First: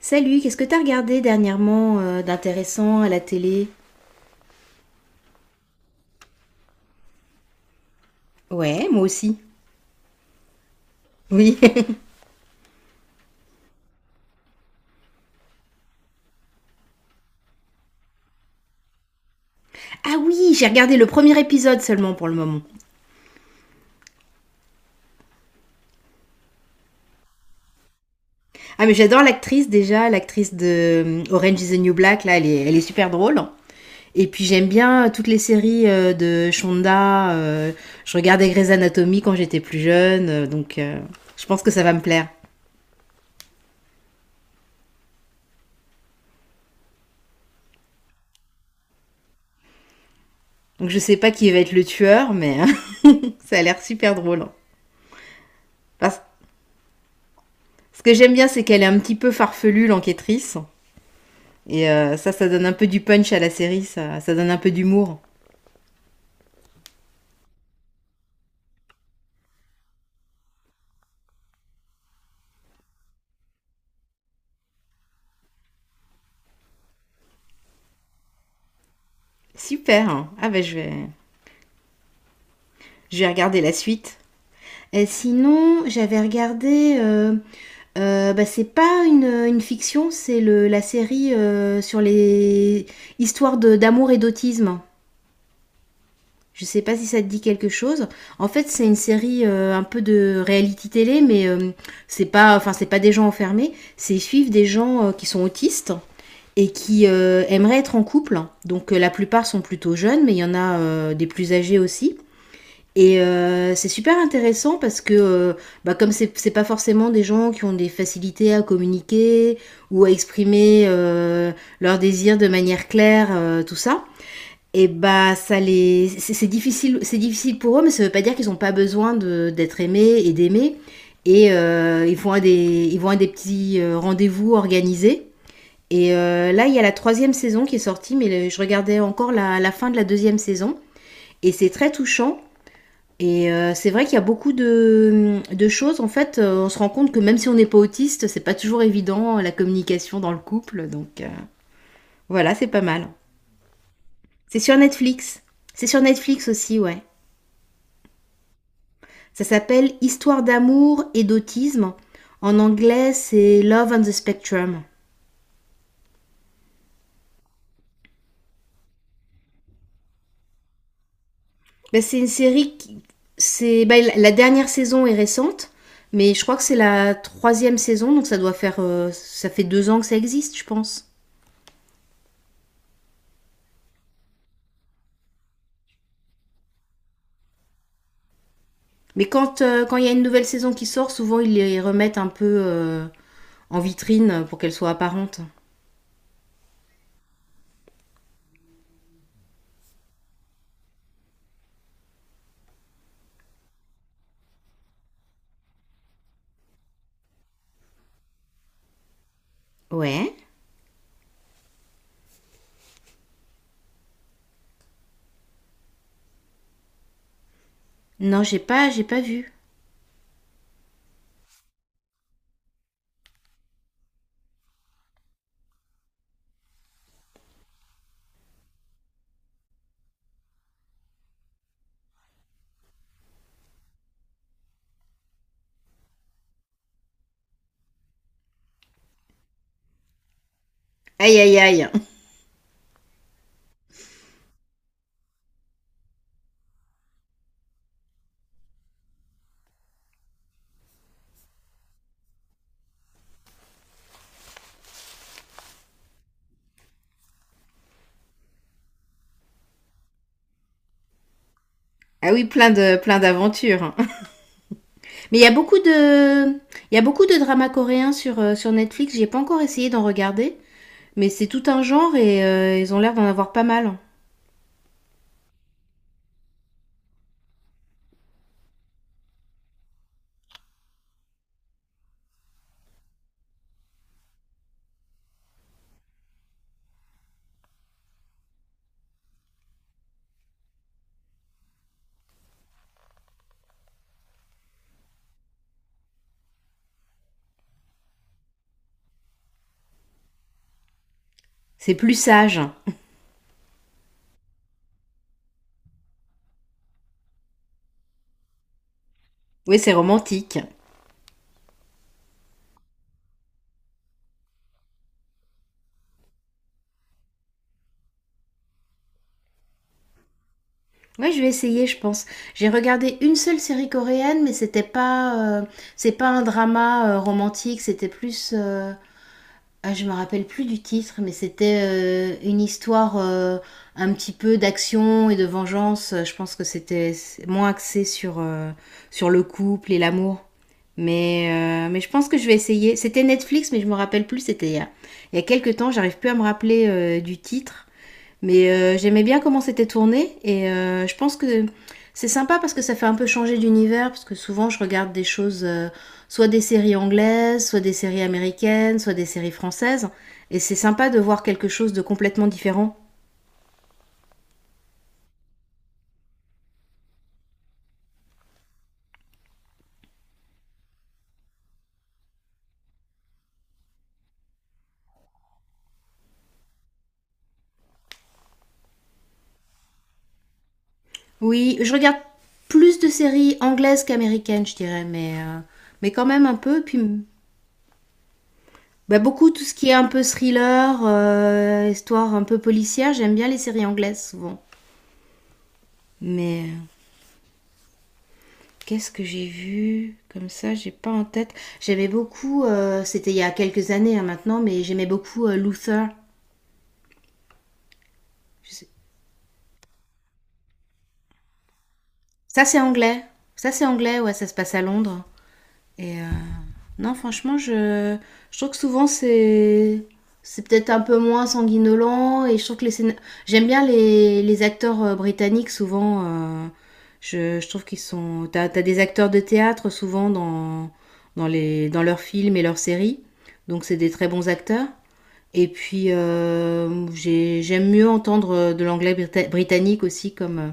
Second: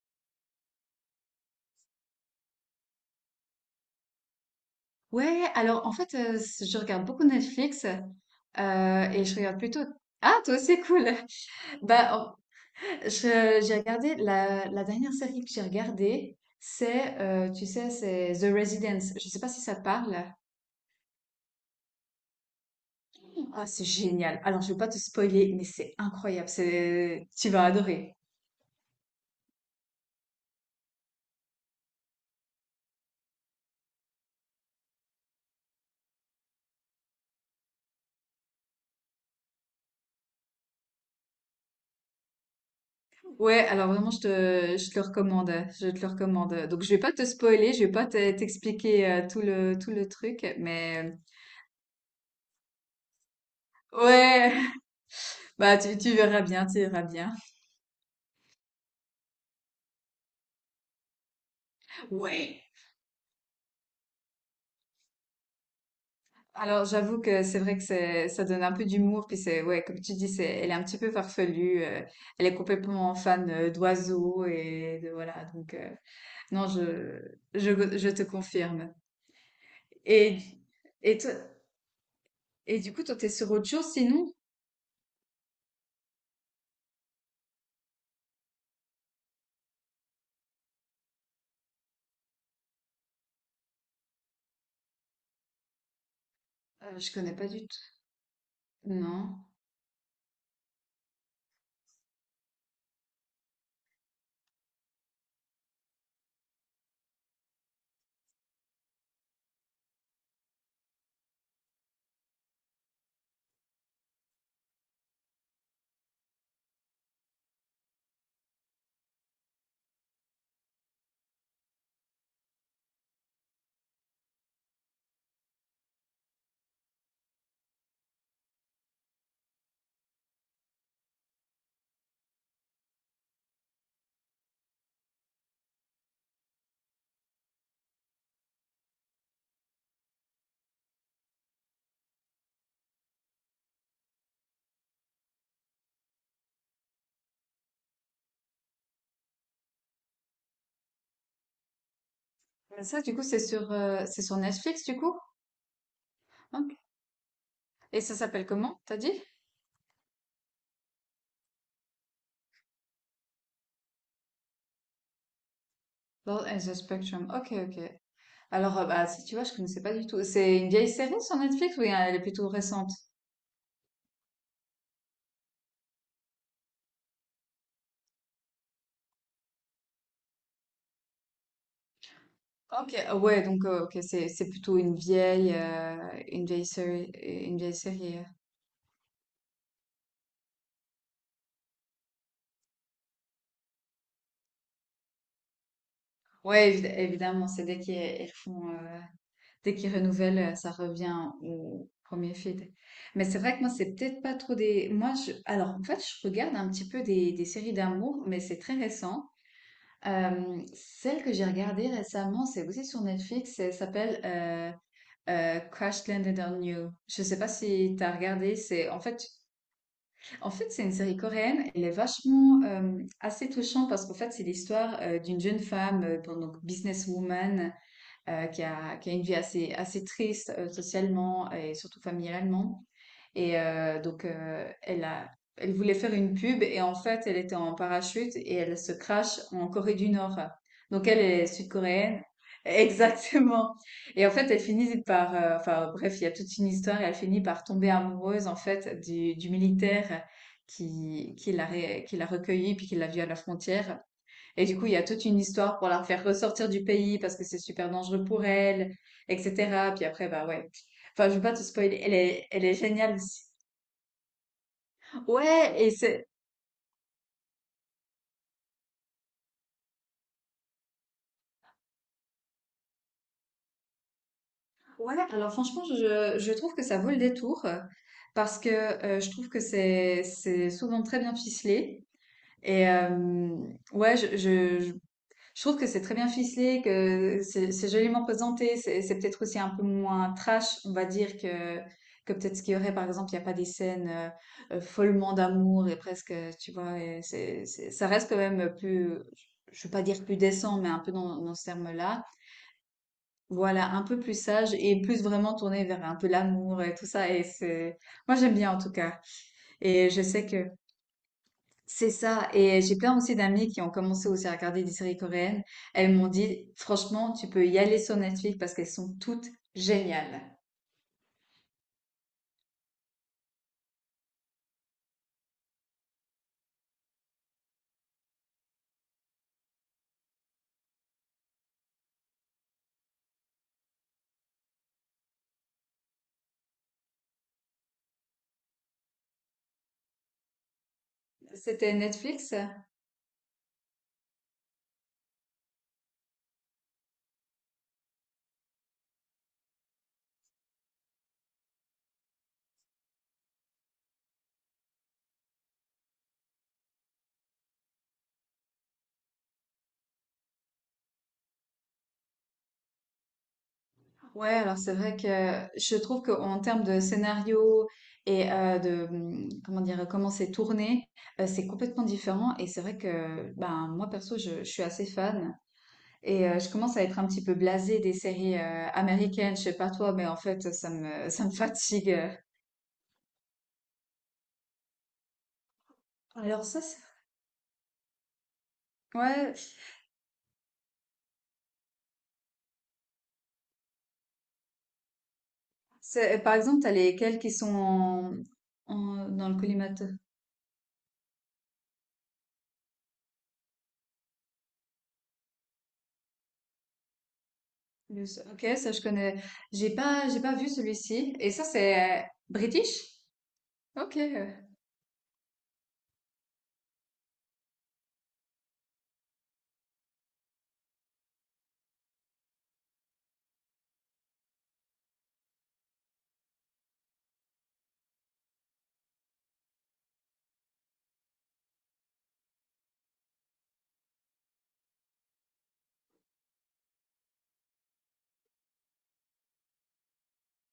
Salut, qu'est-ce que t'as regardé dernièrement d'intéressant à la télé? Ouais, alors en fait, c je regarde beaucoup Netflix. Ouais, moi Et je aussi. regarde plutôt... Ah, toi aussi, cool! Oui. Bah, en je j'ai regardé la dernière série que j'ai regardée, c'est, tu sais, c'est The Residence. Je sais pas si ça te parle? Ah oui, j'ai regardé le premier épisode seulement pour le moment. Ah, c'est génial! Alors, je vais pas te spoiler, mais c'est incroyable, c'est tu vas adorer. Ah mais j'adore l'actrice déjà, l'actrice de Orange is the New Black, là, elle est super drôle. Et puis j'aime bien toutes les séries de Shonda. Je regardais Grey's Anatomy quand j'étais plus jeune, donc je pense que ça va me plaire. Ouais, alors vraiment, je te le recommande, donc je vais pas te spoiler, je vais pas te t'expliquer, tout le truc, Donc je mais sais pas qui va être le tueur, mais ça a l'air super drôle, hein. ouais! Bah, tu Parce- verras bien, tu verras bien. Ce que j'aime bien, c'est qu'elle est un petit peu farfelue, l'enquêtrice. Et ça, ça Ouais. donne un peu du punch à la série, ça donne un peu d'humour. Alors, j'avoue que c'est vrai que c'est, ça donne un peu d'humour, puis c'est, ouais, comme tu dis, c'est, elle est un petit peu farfelue, elle est complètement fan d'oiseaux et de, voilà, donc, non, je te confirme. Super, hein. Et, Ah ben et et du coup, toi, je vais t'es sur regarder autre la chose suite. sinon? Et sinon, j'avais regardé. Bah, c'est pas une fiction, c'est la série sur les histoires d'amour et d'autisme. Je sais pas si Je ça te connais dit pas du quelque tout. chose. En fait, c'est une Non. série un peu de reality télé, mais c'est pas, enfin, c'est pas des gens enfermés. C'est ils suivent des gens qui sont autistes et qui aimeraient être en couple. Donc la plupart sont plutôt jeunes, mais il y en a des plus âgés aussi. Et c'est super intéressant parce que, bah, comme c'est pas forcément des gens qui ont des facilités à communiquer ou à exprimer leurs désirs de manière claire, tout ça, et bah ça les, c'est difficile, c'est difficile pour eux, mais ça veut pas dire qu'ils ont pas besoin d'être aimés et d'aimer. Et ils vont à des, ils vont à des petits rendez-vous organisés et là, il y a la troisième saison qui est sortie, mais je regardais encore la fin de la deuxième saison. Et c'est très touchant. Et c'est vrai qu'il y a beaucoup de choses. En fait, on se rend compte que même si on n'est pas autiste, c'est pas toujours évident la communication dans le couple. Donc voilà, c'est pas Mais ça, mal. du coup, c'est sur C'est sur Netflix, du coup? Netflix. C'est sur Netflix Ok. aussi, ouais. Et ça s'appelle comment, t'as dit? Ça s'appelle Histoire d'amour et d'autisme. En anglais, c'est Love on the Spectrum. Love as a Spectrum. Ok, ok. Alors, bah, si tu vois, je connaissais pas du tout. C'est une vieille série sur Netflix ou Ben, elle c'est est une plutôt série récente? qui. C'est, ben, dernière saison est récente, mais je crois que c'est la troisième saison, donc ça doit faire. Ça fait 2 ans que ça existe, je pense. Ok. Ah, ouais, donc ok, c'est plutôt une vieille série une vieille série. Mais quand quand il y a une nouvelle saison qui sort, souvent ils les remettent un peu en vitrine pour qu'elle soit apparente. Ouais, évidemment, c'est dès qu'ils font dès qu'ils renouvellent, ça revient au premier feed. Mais c'est vrai que moi, c'est peut-être pas trop des. Moi, je alors en fait, je regarde un petit peu des séries d'amour, mais c'est très récent. Ouais. Celle que j'ai regardée récemment, c'est aussi sur Netflix. Elle s'appelle Crash Landed on You. Je sais pas si tu as Non, regardé. C'est en j'ai pas fait, vu. en fait, c'est une série coréenne. Elle est vachement assez touchante parce qu'en fait, c'est l'histoire d'une jeune femme, bon, donc businesswoman, qui a une vie assez, assez triste socialement et surtout familialement. Et donc, elle voulait faire une pub et en fait, elle était en parachute et elle se crache en Corée du Nord. Donc, elle Aïe est aïe aïe. sud-coréenne. Exactement. Et en fait, elle finit par, enfin bref, il y a toute une histoire et elle finit par tomber amoureuse en fait du, militaire qui l'a recueillie puis qui l'a vue à la frontière. Et du coup, il y a toute une histoire pour la refaire ressortir du pays parce que c'est super dangereux pour elle, etc. Puis après, bah ouais. Enfin, je veux pas te spoiler. Elle Ah oui, est, elle plein est de géniale plein aussi. d'aventures. Mais il y a Ouais, beaucoup et c'est... de il y a beaucoup de dramas coréens sur sur Netflix. J'ai pas encore essayé d'en regarder, mais c'est tout un genre et ils ont l'air d'en avoir pas mal. Ouais, alors franchement, je trouve que ça vaut le détour parce que je trouve que c'est souvent très bien ficelé. Et ouais, je trouve que c'est très bien ficelé, que c'est joliment présenté. C'est peut-être aussi un peu moins trash, on va dire, que peut-être ce qu'il y aurait, par exemple, il n'y a pas des scènes follement d'amour et presque, tu vois, et ça reste quand même plus, je ne veux pas dire plus décent, mais un peu dans ce C'est plus terme-là. sage. Voilà, un peu plus sage et plus vraiment tourné vers un peu l'amour et tout ça. Moi j'aime bien en tout cas. Oui, c'est Et je sais romantique. que c'est ça. Et j'ai plein aussi d'amis qui ont commencé aussi à regarder des séries coréennes. Elles m'ont dit, franchement, tu peux y aller sur Netflix parce qu'elles sont toutes géniales. Ouais, je vais essayer, je pense. J'ai regardé une seule série coréenne, mais c'était pas, c'est pas un drama romantique, c'était plus, ah, je me rappelle plus du titre, mais c'était une histoire un petit peu d'action et de vengeance. Je pense que c'était moins axé sur sur le couple et l'amour. Mais euh, C'était mais je pense que je Netflix? vais essayer. C'était Netflix, mais je me rappelle plus. C'était il y a quelques temps. J'arrive plus à me rappeler du titre. Mais j'aimais bien comment c'était tourné et je pense que c'est sympa parce que ça fait un peu changer d'univers parce que souvent je regarde des choses, soit des séries anglaises, soit des séries américaines, soit des séries françaises et c'est sympa de voir quelque chose de complètement différent. Ouais, alors c'est vrai que je trouve qu'en termes de scénario et comment dire, comment c'est tourné, c'est complètement différent. Et c'est vrai que, ben, moi perso, je suis assez fan. Et je commence à être un petit peu blasée des séries américaines. Je sais pas toi, mais en fait, ça me Oui, je regarde fatigue. plus de séries anglaises qu'américaines, je dirais, mais mais quand même un Alors ça, peu. c'est- Puis bah, beaucoup tout ce Ouais. qui est un peu thriller, histoire un peu policière, j'aime bien les séries anglaises souvent. Par Mais exemple, t'as lesquels qui sont qu'est-ce que j'ai dans le collimateur. vu comme ça, j'ai pas en tête. J'aimais beaucoup, c'était il y a quelques années hein, maintenant, mais j'aimais beaucoup Luther. Je Ok, sais- ça je connais. J'ai pas vu celui-ci. Et ça c'est Ça, c'est British? anglais. Ça, c'est Ok. anglais, ouais, ça se Ouais, passe à Londres. Et non, franchement, je trouve que souvent c'est peut-être un peu moins sanguinolent et je trouve que j'aime bien les acteurs britanniques souvent je trouve qu'ils sont t'as des acteurs de théâtre souvent dans leurs films et leurs séries donc c'est des très bons acteurs et puis j'aime mieux entendre de l'anglais britannique aussi comme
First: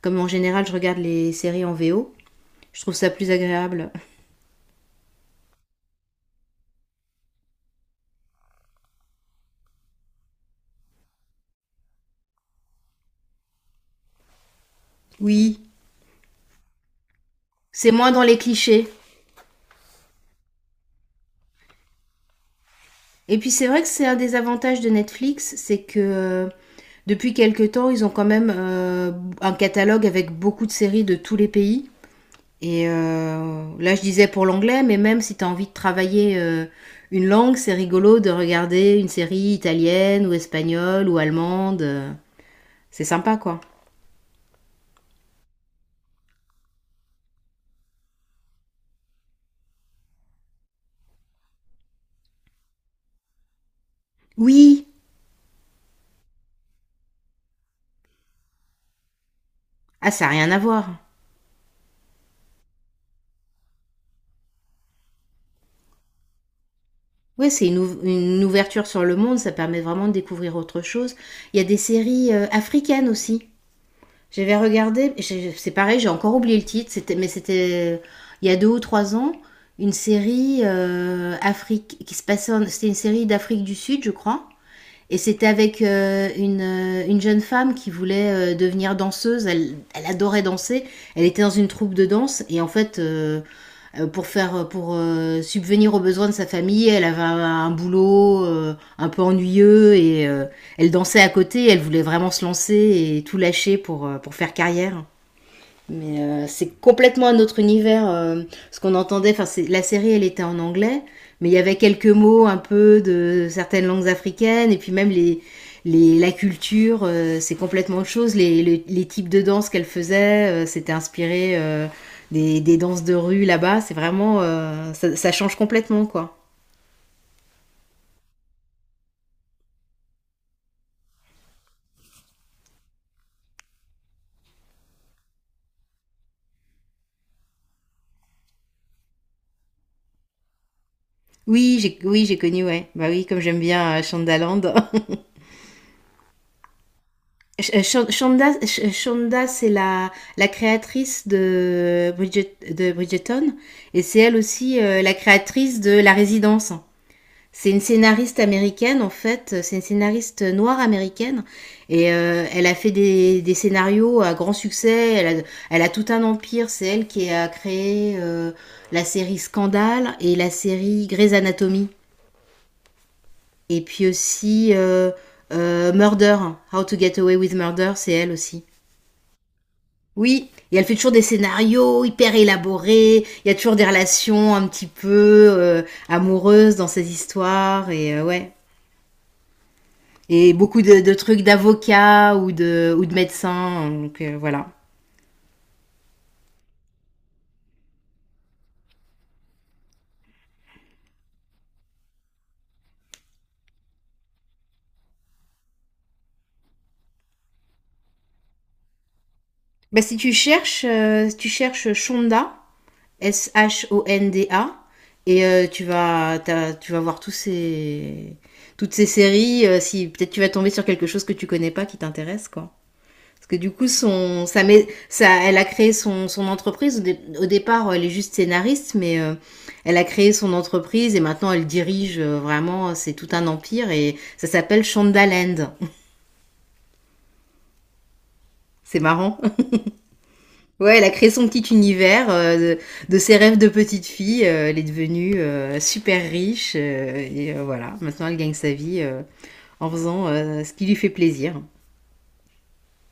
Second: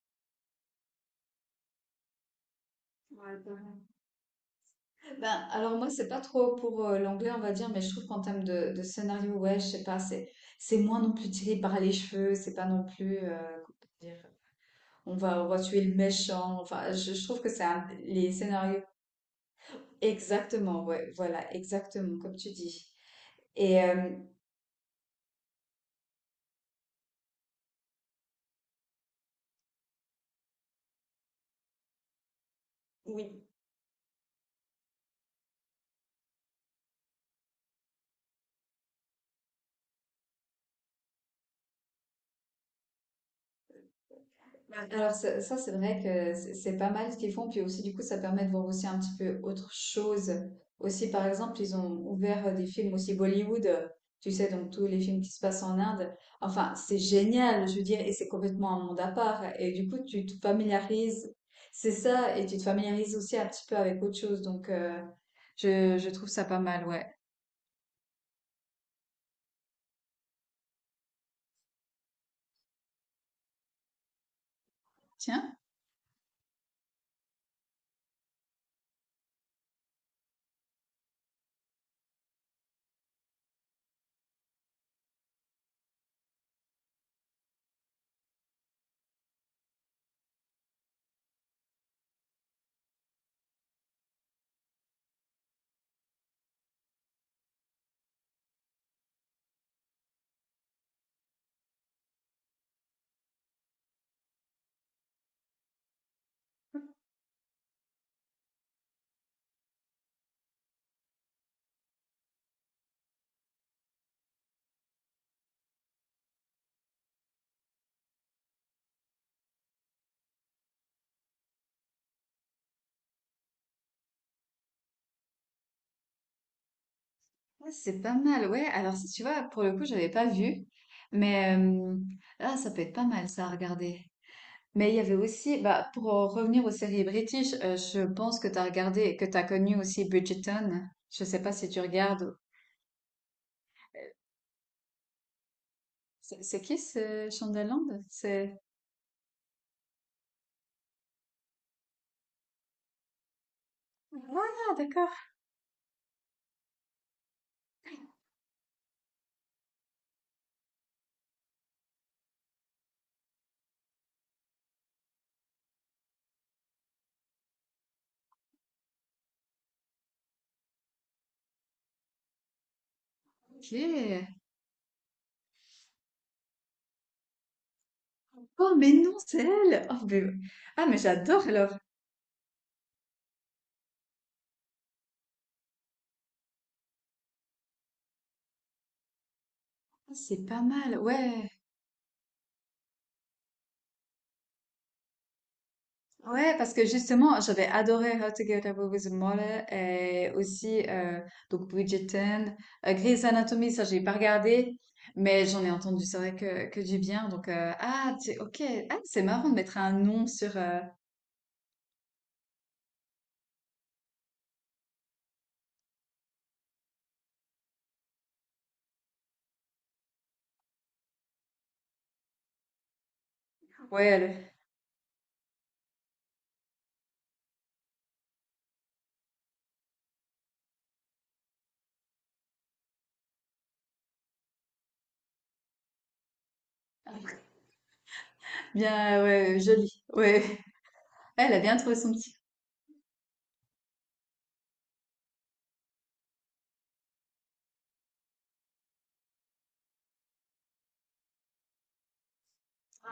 comme en général je regarde les séries en VO, je trouve ça plus pas agréable. mal. Ben, alors moi c'est pas trop pour l'anglais on va dire, mais je trouve qu'en termes de scénario, ouais, je sais pas, c'est moins non plus tiré par les cheveux, c'est pas non plus comment dire, on va on Oui. va tuer le méchant. Enfin, je trouve que C'est moins dans les les scénarios. clichés. Exactement, ouais, voilà, exactement comme tu dis. Et puis c'est vrai Et que c'est un des avantages de Netflix, c'est que depuis quelque temps, ils ont quand même un catalogue avec beaucoup de séries de tous les pays. Et oui. Là, je disais pour l'anglais, mais même si tu as envie de travailler une langue, c'est rigolo de regarder une série italienne ou espagnole ou allemande. C'est sympa, quoi. Ouais, alors ça, c'est vrai que c'est pas mal ce qu'ils font, puis aussi du coup ça permet de voir aussi un petit peu autre chose. Aussi par exemple ils ont ouvert des films aussi Bollywood, tu sais donc Oui. tous les films qui se passent en Inde. Enfin c'est génial, je veux dire, et c'est complètement un monde à part. Et du coup Ah, tu ça n'a te rien à voir. familiarises, c'est ça, et tu te familiarises aussi un petit peu avec autre chose. Donc je trouve ça pas mal, ouais. Ouais, c'est une, une ouverture sur le monde, ça permet vraiment de découvrir autre chose. Il y a des séries africaines aussi. J'avais regardé, Tiens, c'est pareil, j'ai encore oublié le titre, c'était, mais c'était il y a 2 ou 3 ans, une série Afrique qui se passait, c'était une série d'Afrique du Sud, je crois, et c'était avec une jeune femme qui voulait devenir danseuse. Elle, elle adorait danser, elle était dans une troupe de danse, et en fait, pour faire pour subvenir aux besoins de sa famille. Elle avait un boulot un peu ennuyeux et elle dansait à côté. Elle voulait vraiment se lancer et tout lâcher pour faire carrière. Mais c'est complètement un autre univers. Ce qu'on entendait, enfin, la série, elle était en anglais, mais il y avait quelques mots un peu de certaines langues africaines, et puis même la culture, c'est complètement autre chose. Les types de danse qu'elle faisait, c'était inspiré des danses de rue là-bas. C'est vraiment, ça, ça change complètement, quoi. ouais, c'est pas mal, ouais. Alors si tu vois pour le coup j'avais pas vu, mais ah, ça peut être pas mal ça à regarder. Mais il y avait aussi, bah, pour en revenir aux séries british, je pense que tu as regardé, que tu as connu aussi Bridgerton. Je sais pas si tu Oui, regardes. j'ai connu, ouais. Bah oui, comme j'aime bien Euh, Shondaland. c'est qui ce Shondaland? C'est... Shonda, c'est la créatrice de, de Bridgerton et c'est elle Ah, aussi d'accord. la créatrice de La Résidence. C'est une scénariste américaine en fait, c'est une scénariste noire américaine et elle a fait des scénarios à grand succès, elle a tout un empire, c'est elle qui a créé la série Scandale et la série Grey's Anatomy Ok. et puis aussi euh, Murder, How to Get Away with Murder, c'est elle aussi. Oh, mais non, c'est elle! Oh. Oui, et elle Ah, fait mais toujours des j'adore alors. scénarios hyper élaborés, il y a toujours des relations un petit peu amoureuses dans ces histoires, et ouais. Ah, c'est Et pas beaucoup mal, de trucs ouais. d'avocats ou de médecins, donc voilà. Ouais, parce que justement, j'avais adoré How to Get Away with Murder et aussi donc Bridgerton, Grey's Anatomy, ça j'ai pas regardé, mais j'en ai entendu, c'est vrai que du bien. Donc ok, ah c'est marrant de mettre un Bah, si nom tu sur cherches, si tu cherches Shonda, Shonda, et tu vas voir toutes ces séries, si peut-être tu vas tomber sur quelque chose que tu connais pas qui t'intéresse, quoi. Parce que du coup, ouais son, elle- ça met, ça, elle a créé son entreprise. Au départ, elle est juste scénariste, mais elle a créé son entreprise et maintenant elle dirige vraiment, c'est tout un empire et ça s'appelle Shondaland. C'est Bien, marrant. ouais, joli, ouais, Ouais, elle a créé son elle a petit bien trouvé son univers petit. De ses rêves de petite fille. Elle est devenue super riche voilà, maintenant elle gagne sa vie en faisant ce qui lui fait plaisir.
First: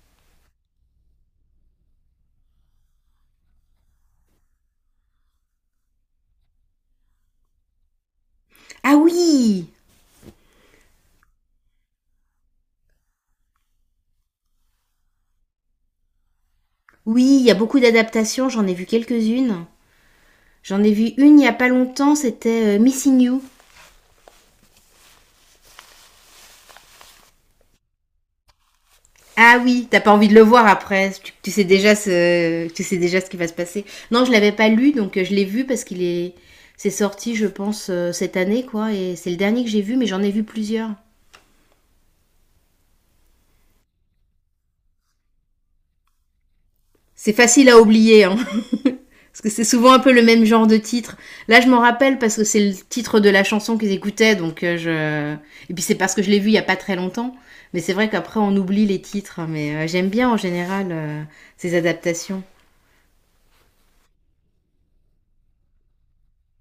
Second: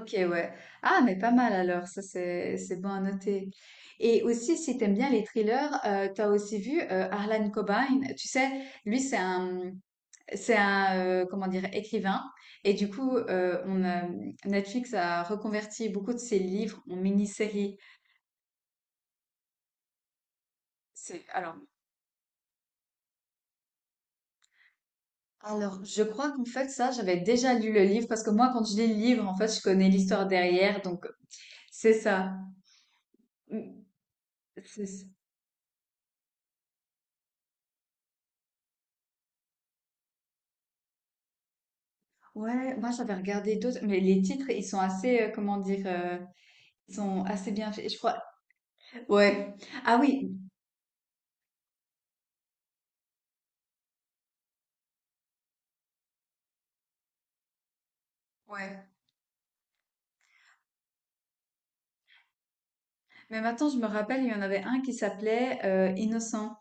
Ok, ouais. Ah, mais pas mal alors, ça c'est bon à noter. Et aussi, si t'aimes bien les thrillers, t'as aussi vu Harlan Cobain. Tu sais, Ah lui c'est oui! un comment dire écrivain. Et du coup, Netflix a reconverti beaucoup de ses livres en Oui, il y a mini-séries. beaucoup d'adaptations, j'en ai vu quelques-unes. J'en ai vu C'est une il y a pas longtemps, c'était Missing You. alors je crois qu'en fait ça, j'avais déjà lu le livre parce que moi quand je lis le livre, en fait, Ah je oui, connais t'as pas l'histoire envie de le voir derrière, donc après. Tu sais c'est déjà ça. Tu sais déjà ce qui va se passer. Mm. Non, je l'avais pas lu, C'est donc je l'ai vu parce qu'il est, c'est sorti, je pense, cette année, quoi. Et c'est le dernier que j'ai vu, mais j'en ai vu plusieurs. Ouais, moi j'avais regardé d'autres, mais les titres, ils sont assez, comment dire, ils sont C'est assez facile bien à faits, je crois. oublier, hein, parce que Ouais. c'est souvent Ah un peu le oui, même genre de titre. Là, je m'en rappelle parce que c'est le titre de la chanson qu'ils écoutaient, donc je. Et puis c'est parce que je l'ai vu il y a pas très longtemps. Mais c'est vrai qu'après on oublie ouais. les titres, hein, mais j'aime bien en général ces adaptations. Mais maintenant, je me rappelle, il y en avait un qui s'appelait Innocent.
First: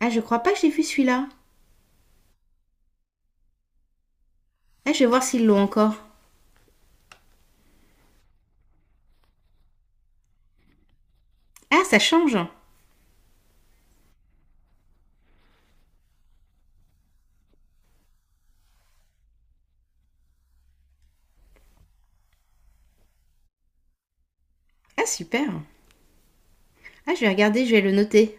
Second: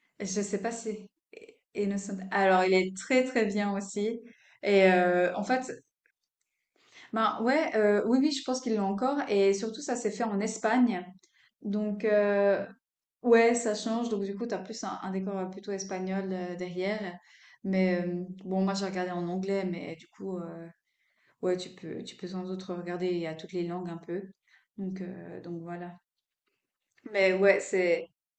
Ah, je crois Je pas que sais j'ai pas vu si... celui-là. Innocent. Alors, il est très très bien aussi. Et Ah, je vais voir en s'ils l'ont fait, encore. ben ouais, oui, oui, je pense qu'ils l'ont encore. Et surtout, ça s'est fait en Espagne. Ah, ça Donc, change. Ah, ouais, ça change. Donc, du coup, tu as plus un décor plutôt espagnol derrière. Mais bon, moi, j'ai regardé en anglais, mais du coup, ouais, tu peux sans doute regarder à toutes les langues un peu. Donc super. voilà. Ah, je vais Mais ouais, regarder, je vais le c'est. noter.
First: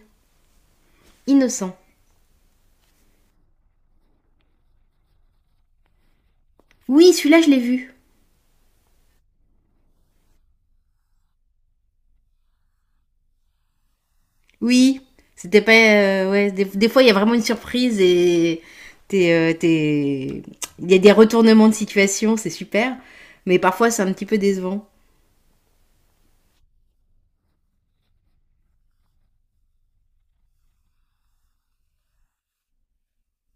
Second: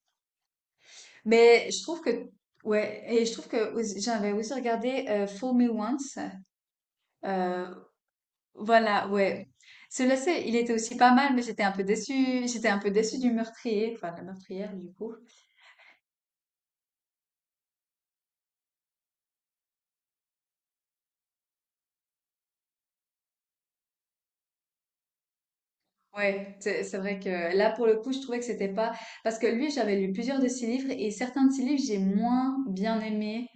Mais Innocent. je trouve que. Ouais, et je trouve que j'avais aussi regardé Fool Me Once. Oui, celui-là, je l'ai euh, vu. Voilà, ouais. Celui-là, il était aussi pas mal, mais j'étais un peu déçue. J'étais un peu déçue du meurtrier, enfin de la meurtrière du Oui. coup. C'était pas. Ouais, des fois, il y a vraiment une surprise et. t'es, euh, t'es- Il y a des retournements de situation, c'est super. Mais parfois, c'est un petit peu décevant. Ouais, c'est vrai que là, pour le coup, je trouvais que c'était pas. Parce que lui, j'avais lu plusieurs de ses livres, et certains de ses livres, j'ai moins bien aimé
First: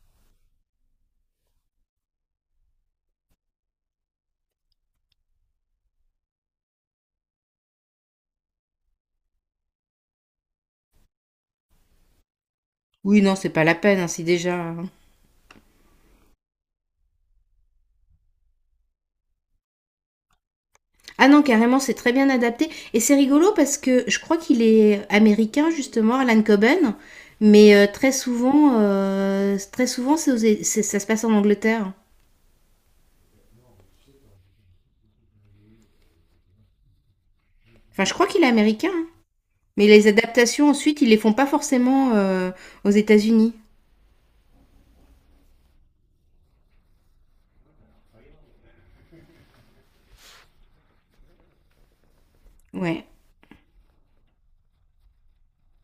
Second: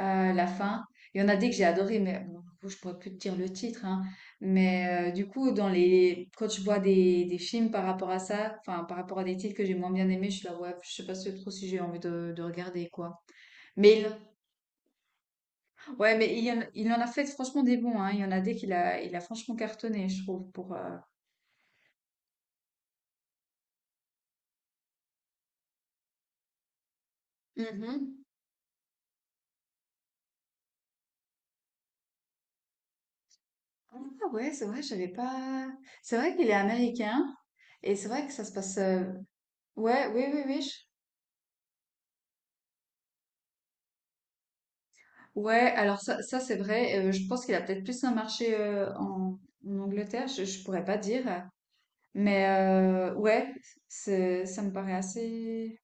la fin. Il y en a des que j'ai adoré, mais bon, du coup, je pourrais plus te dire le titre, hein. Mais du coup, dans les... quand je vois des, films par rapport à ça, enfin, par rapport à des titres que j'ai moins bien aimés, je suis là, ouais, je sais pas trop si j'ai envie de regarder, quoi. Oui, non, c'est pas la peine, Mais hein, si déjà, hein. ouais, mais il y en, il en a fait franchement des bons, hein. Il y en a des qu'il a franchement cartonné, je trouve, pour. Ah non, carrément, c'est très bien adapté. Et c'est rigolo parce que je crois qu'il est américain, justement, Alan Coben. Mais Mhm. Très souvent c'est ça se passe en Angleterre. Ah ouais, c'est vrai, j'avais pas. C'est vrai qu'il est américain et Enfin, c'est je crois vrai que qu'il ça est se passe. américain, euh, hein. Mais les Ouais, oui, oui, oui. adaptations, je- ensuite, ils les font pas forcément aux États-Unis. Ouais, alors ça c'est vrai. Je pense qu'il a peut-être plus un marché en Angleterre, je pourrais pas dire. Mais Ouais, ouais, ça me paraît assez,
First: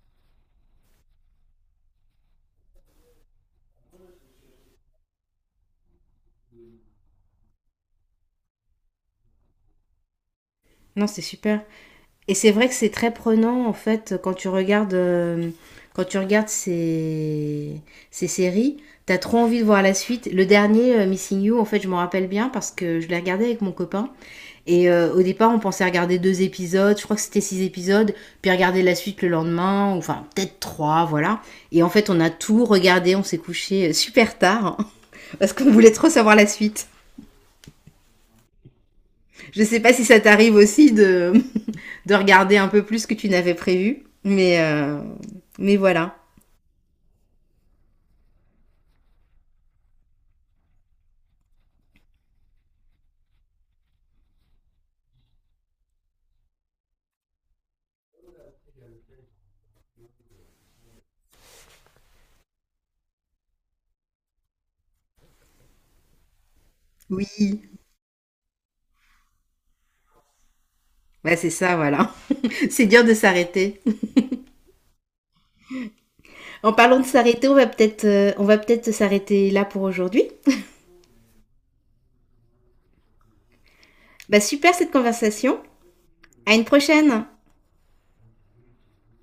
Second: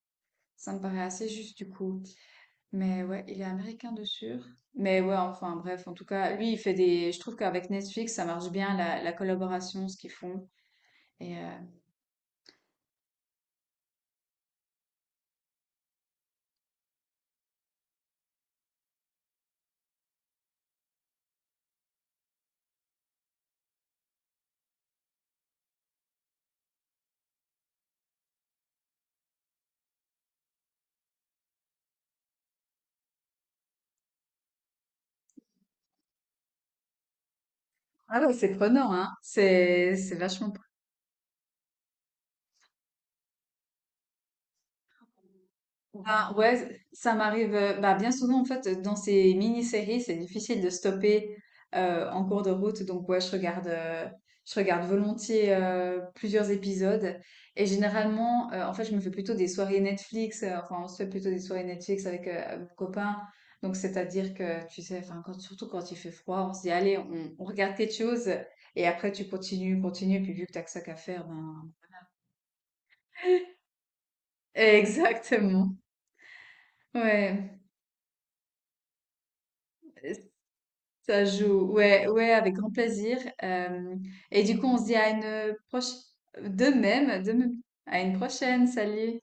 ça me paraît assez juste du coup. Mais ouais, il est américain de sûr. Mais ouais, enfin bref, en tout cas, lui, il fait des... Je trouve qu'avec Netflix, ça marche bien, la collaboration, ce qu'ils font. non, c'est Et euh, super. Et c'est vrai que c'est très prenant, en fait, quand tu regardes ces séries. T'as trop envie de voir la suite. Le dernier, Missing You, en fait, je m'en rappelle bien parce que je l'ai regardé avec mon copain. Et au départ, on pensait regarder deux épisodes, je crois que c'était six épisodes, puis regarder la suite le lendemain, ou enfin peut-être trois, voilà. Et en fait, on a tout regardé, on s'est couché super tard, hein, parce qu'on voulait trop savoir la suite. ah ouais, c'est prenant, hein. Je sais pas C'est, si c'est ça vachement. t'arrive aussi de, de regarder un peu plus que tu n'avais prévu, mais, mais voilà. Ben ouais, ça m'arrive bah, bien souvent en fait dans ces mini-séries, c'est difficile de stopper en cours de route. Donc ouais, je regarde volontiers plusieurs épisodes et généralement en fait, je me fais plutôt des soirées Netflix, enfin on se fait plutôt des soirées Netflix avec mon copain. Donc c'est-à-dire que tu sais enfin quand, surtout quand il fait froid, on se dit allez, on Oui, regarde quelque chose et après tu continues, continues puis vu que t'as que ça qu'à faire bah c'est ben ça, voilà. C'est dur de s'arrêter. exactement. En parlant de s'arrêter, Ouais. On va peut-être s'arrêter là pour aujourd'hui. Ça joue, ouais, ouais, avec grand plaisir. Bah Et du coup, super on se cette dit à une conversation. proche, À une prochaine. de même, à une prochaine, salut.